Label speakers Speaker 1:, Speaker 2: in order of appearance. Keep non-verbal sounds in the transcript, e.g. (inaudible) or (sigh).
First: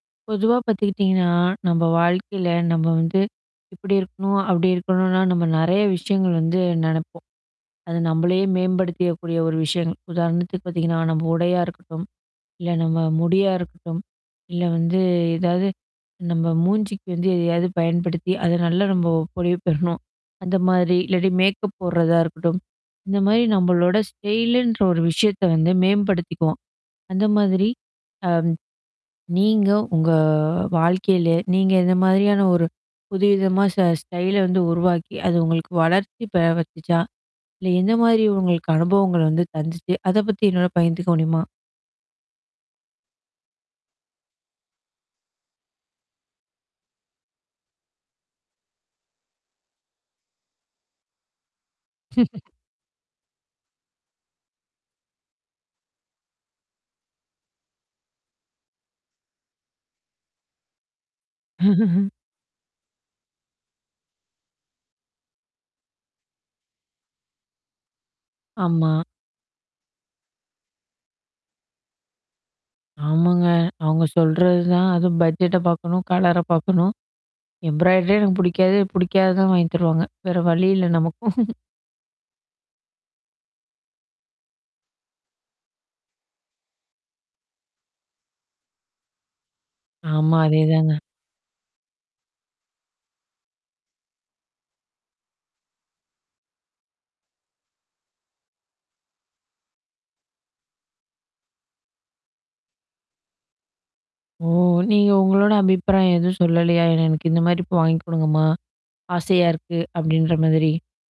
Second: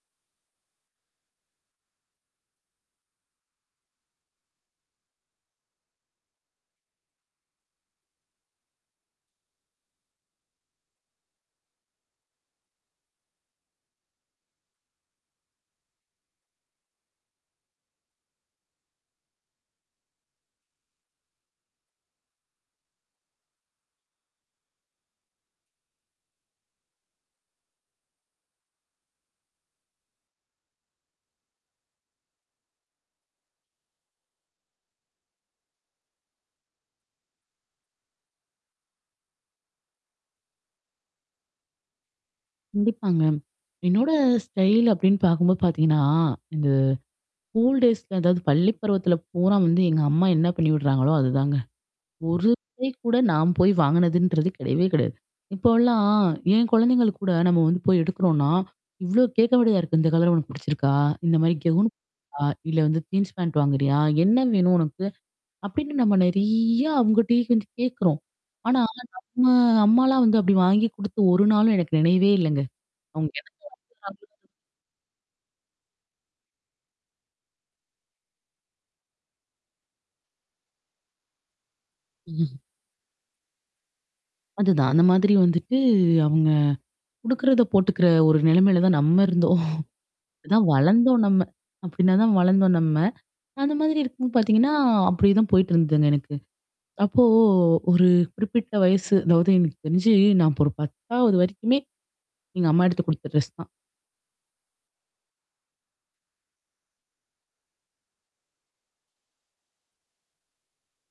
Speaker 1: பொதுவா பாத்துக்கிட்டிங்கன்னா, நம்ம வாழ்க்கையில, நம்ம வந்து, இப்படி இருக்கணும், அப்படி இருக்கணுனா நம்ம நெறய விஷயங்கள் வந்து நெனப்போம். அது நம்மளையே மேம்படுத்தியக்கக்கூடிய ஒரு விஷய. உதாரணத்துக்கு பாத்திங்கன்னா, நம்ம உடையா இருக்கட்டும். இல்ல, நம்ம முடியா இருக்கட்டும். இல்ல வந்து, ஏதாவது நம்ம மூஞ்சிக்கு வந்து எதையாவது பயன்படுத்தி, அத நல்லா நம்ம பொலிவு பெறணும். அந்த மாரி, இல்லாட்டி மேக்கப் போட்றதா இருக்கட்டும். இந்த மாரி நம்மளோட ஸ்டைலுன்ற ஒரு விஷயத்த வந்து மேம்படுத்திக்குவோம். அந்த மாதிரி. அ. நீங்க உங்க வாழ்க்கையில, நீங்க இந்த மாதிரியான ஒரு புது விதமா ஸ ஸ்டைல வந்து உருவாக்கி, அது உங்களுக்கு வளர்ச்சி வந்துச்சா? இல்ல எந்த மாதிரி உங்களுக்கு அனுபவங்கள் வந்து தந்துச்சு? அத பத்தி என்னோட பகிர்ந்துக்க முடியுமா?
Speaker 2: கண்டிப்பாங்க. என்னோட ஸ்டைல் அப்படின்னு பாக்கும்போது பார்த்திங்கன்னா, அது கூல் டேய்ஸ் அதாவது பள்ளி பருவத்தில பூரா வந்து, எங்க அம்மா என்ன பண்ணி விட்றாங்களோ, அதுதாங்க. ஒரு
Speaker 1: (laughs)
Speaker 2: டைம் கூட நான் போய் வாங்கினதுன்றது கிடையவே கிடையாது. இப்போலாம் என் குழந்தைங்களுக்கு கூட, நம்ம வந்து போய் எடுக்குறோம்னா, இவ்வளோ கேக்க வேண்டிதா இருக்கு. இந்த கலர் உனக்கு பிடிச்சிருக்கா? இந்த மாரி கவுனு
Speaker 1: (chuckles)
Speaker 2: அ இல்ல வந்து ஜீன்ஸ், பேண்ட் வாங்குறியா? என்ன வேணும் உனக்கு? அப்படின்னு நம்ம நெறயா அவங்கட்டயே வந்து கேக்குறோம். ஆனா,
Speaker 1: ஆமா.
Speaker 2: நம்ம அம்மாலாம் வந்து அப்படி வாங்கி கொடுத்து ஒரு நாளும் எனக்கு நினைவே இல்லங்க. அவங்க
Speaker 1: ஆமாங்க.
Speaker 2: என்ன
Speaker 1: அவங்க
Speaker 2: (unintelligible)
Speaker 1: சொல்றதுதான். அதுவு பட்ஜெட்ட பாக்கணும். கலர பாக்கணும். எம்ப்ராய்டரியே எனக்கு பிடிக்காது. பிடிக்காதது தான் வாங்கித் தருவாங்க. வேற வழி இல்ல, நமக்கும்.
Speaker 2: (chuckles) அதுதான். அந்த மாதிரி வந்துட்டு, அவங்க கொடுக்கறத போட்டுக்கிற ஒரு நிலைமையில தான் நம்ம இருந்தோம்.
Speaker 1: ஆமா.
Speaker 2: ஆனா
Speaker 1: அதேதாங்க.
Speaker 2: வளந்தோம் நம்ம. அப்படினா தான் வளர்ந்தோம் நம்ம. அந்த மாதிரி இருக்கும்போ பாத்திங்கன்னா, அப்படியேதான் போயிட்டுருந்ததுங்க எனக்கு. அப்போ ஒரு குறிப்பிட்ட வயசு, அதாவது எனக்கு தெரிஞ்சு, நான் அப்ப ஒரு 10 வரைக்குமே, எங்க அம்மா எடுத்து கொடுத்த ட்ரெஸ் தான்.
Speaker 1: ஓ! நீங்க உங்களோட அபிப்பிராயம் எதுவும் சொல்லலயா? எனக்கு இந்த மாதிரி இப்போ வாங்கிக் கொடுங்கம்மா. ஆசையா இருக்கு, அப்படின்ற மாதிரி.